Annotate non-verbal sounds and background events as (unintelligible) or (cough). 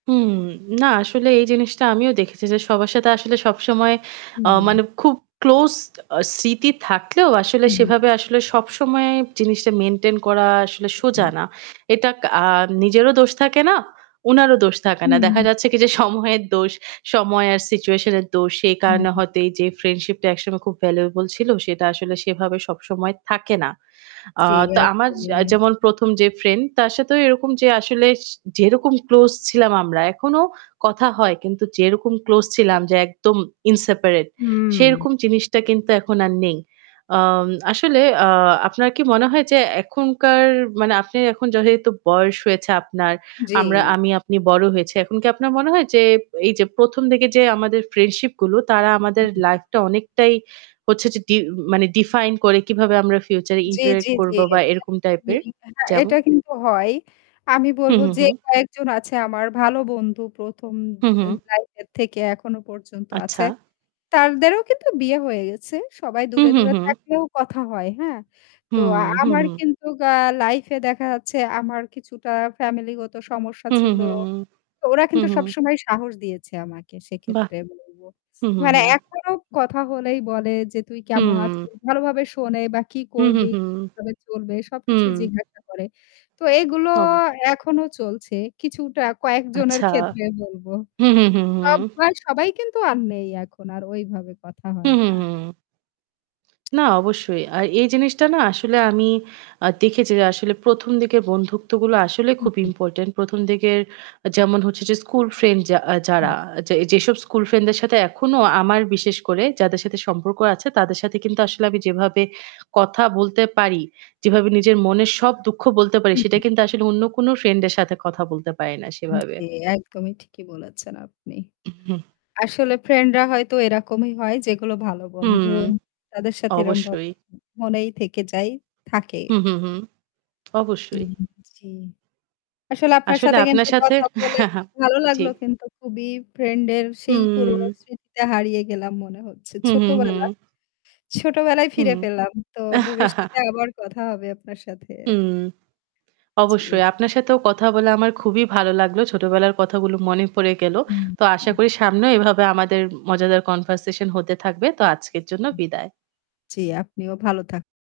হুম। না আসলে এই জিনিসটা আমিও দেখেছি যে সবার সাথে আসলে সবসময় আ হুম। মানে খুব ক্লোজ আ স্মৃতি থাকলেও আসলে হুম। সেভাবে আসলে সবসময় জিনিসটা মেইনটেইন করা আসলে সোজা হুম। না। এটা আ নিজেরও দোষ থাকে না, উনারও দোষ থাকে না। দেখা হুম। যাচ্ছে কি যে সময়ের দোষ, সময় আর সিচুয়েশন এর দোষ। সেই কারণে হুম। হয়তো এই যে ফ্রেন্ডশিপ টা একসময় খুব ভ্যালুয়েবল ছিল সেটা আসলে সেভাবে সবসময় থাকে না। আ জ্বি তো এক। আমার (unintelligible) যেমন ১ম যে ফ্রেন্ড তার সাথেও এরকম যে আসলে যেরকম ক্লোজ ছিলাম আমরা এখনো কথা হয়। কিন্তু যেরকম ক্লোজ ছিলাম যে একদম ইনসেপারেট, হুম। সেরকম জিনিসটা কিন্তু এখন আর নেই। আ আসলে আ আপনার কি মনে হয় যে এখনকার মানে আপনি এখন যেহেতু বয়স হয়েছে আপনার, জ্বী। আমরা আমি আপনি বড় হয়েছি। এখন কি আপনার মনে হয় যে এই যে ১ম দিকে যে আমাদের ফ্রেন্ডশিপ গুলো তারা আমাদের হুম। লাইফটা অনেকটাই হচ্ছে যে মানে ডি ডিফাইন করে কিভাবে আমরা ফিউচার এ জ্বী, ইন্টারেক্ট জ্বী, করবো বা এরকম জ্বী। টাইপের হ্যাঁ, যেমন। এটা কিন্তু হয়। আমি হু, বলব হু, যে হু। কয়েকজন আছে আমার ভালো বন্ধু ১ম হু, আ হু। লাইফ এর থেকে এখনো পর্যন্ত আচ্ছা। আছে। তাদেরও কিন্তু বিয়ে হয়ে গেছে। সবাই হু, দূরে, হু, দূরে হু। থাকলেও কথা হয় হ্যাঁ। তো হুম, হু, আমার হু। কিন্তু আ লাইফ এ দেখা যাচ্ছে আমার কিছুটা ফ্যামিলি গত সমস্যা হু, হু, ছিল। হু, হু। ওরা হু, কিন্তু হু। সবসময় সাহস দিয়েছে আমাকে বাহ! সেক্ষেত্রে বলবো। হুম, হুম, মানে হুম। এখনও কথা হলেই বলে যে তুই কেমন আছিস? হুম। ভালোভাবে শোনে বা কি হুম, হুম, করবি হুম, হুম। কিভাবে চলবে হুম, হুম, হুম, সবকিছুই হুম। জিজ্ঞাসা করে। তো এগুলো অবশ্যই। এখনো চলছে। কিছুটা কয়েকজনের আচ্ছা। ক্ষেত্রে বলব। হুম, হুম, হুম, হুম। (unintelligible) সবাই কিন্তু আর নেই এখন আর ঐভাবে কথা হু, হয় হু, না। হু। না অবশ্যই। আর এই জিনিসটা না আসলে আমি আ দেখেছি যে আসলে ১ম দিকের বন্ধুত্বগুলো আসলে হু, খুব হুম। ইম্পোর্টেন্ট। ১ম দিকের যেমন হচ্ছে যে স্কুল ফ্রেন্ড যা হুম। যারা আ যে যেসব স্কুল ফ্রেন্ডদের সাথে এখনো আমার বিশেষ করে যাদের সাথে সম্পর্ক আছে তাদের সাথে কিন্তু আসলে আমি যেভাবে কথা বলতে পারি, যেভাবে নিজের মনের সব দুঃখ বলতে পারি, হুম। সেটা কিন্তু আসলে অন্য কোন ফ্রেন্ড এর সাথে কথা বলতে পারি না সেভাবে। জি, একদমই ঠিকই বলেছেন আপনি। হুম। আসলে ফ্রেন্ডরা হয়তো এরকমই হয় যেগুলো ভালো বন্ধু হুম। তাদের সাথে এরকমভাবে অবশ্যই। মনেই থেকে যাই থাকে। হু, হু, হু। অবশ্যই। হুম। জ্বি। আসলে আপনার আসলে সাথে আপনার কিন্তু সাথে কথা বলে (chuckles) ভালো জ্বি। লাগলো কিন্তু খুবই ফ্রেন্ড এর সেই পুরনো হুম। স্মৃতিতে হারিয়ে গেলাম মনে হচ্ছে। হু, হু, হু। ছোটবেলা। ছোটবেলায় হুম। ফিরে পেলাম। তো ভবিষ্যতে আবার কথা হবে আপনার সাথে। হুম, জ্বি। অবশ্যই। আপনার সাথেও কথা বলে আমার খুবই ভালো লাগলো। ছোটবেলার কথাগুলো মনে পড়ে গেল। হুম। তো আশা করি সামনেও এভাবে আমাদের মজাদার কনভারসেশন হতে থাকবে। তো আজকের জন্য হুম। বিদায়। জ্বি, আপনিও ভালো থাকুন।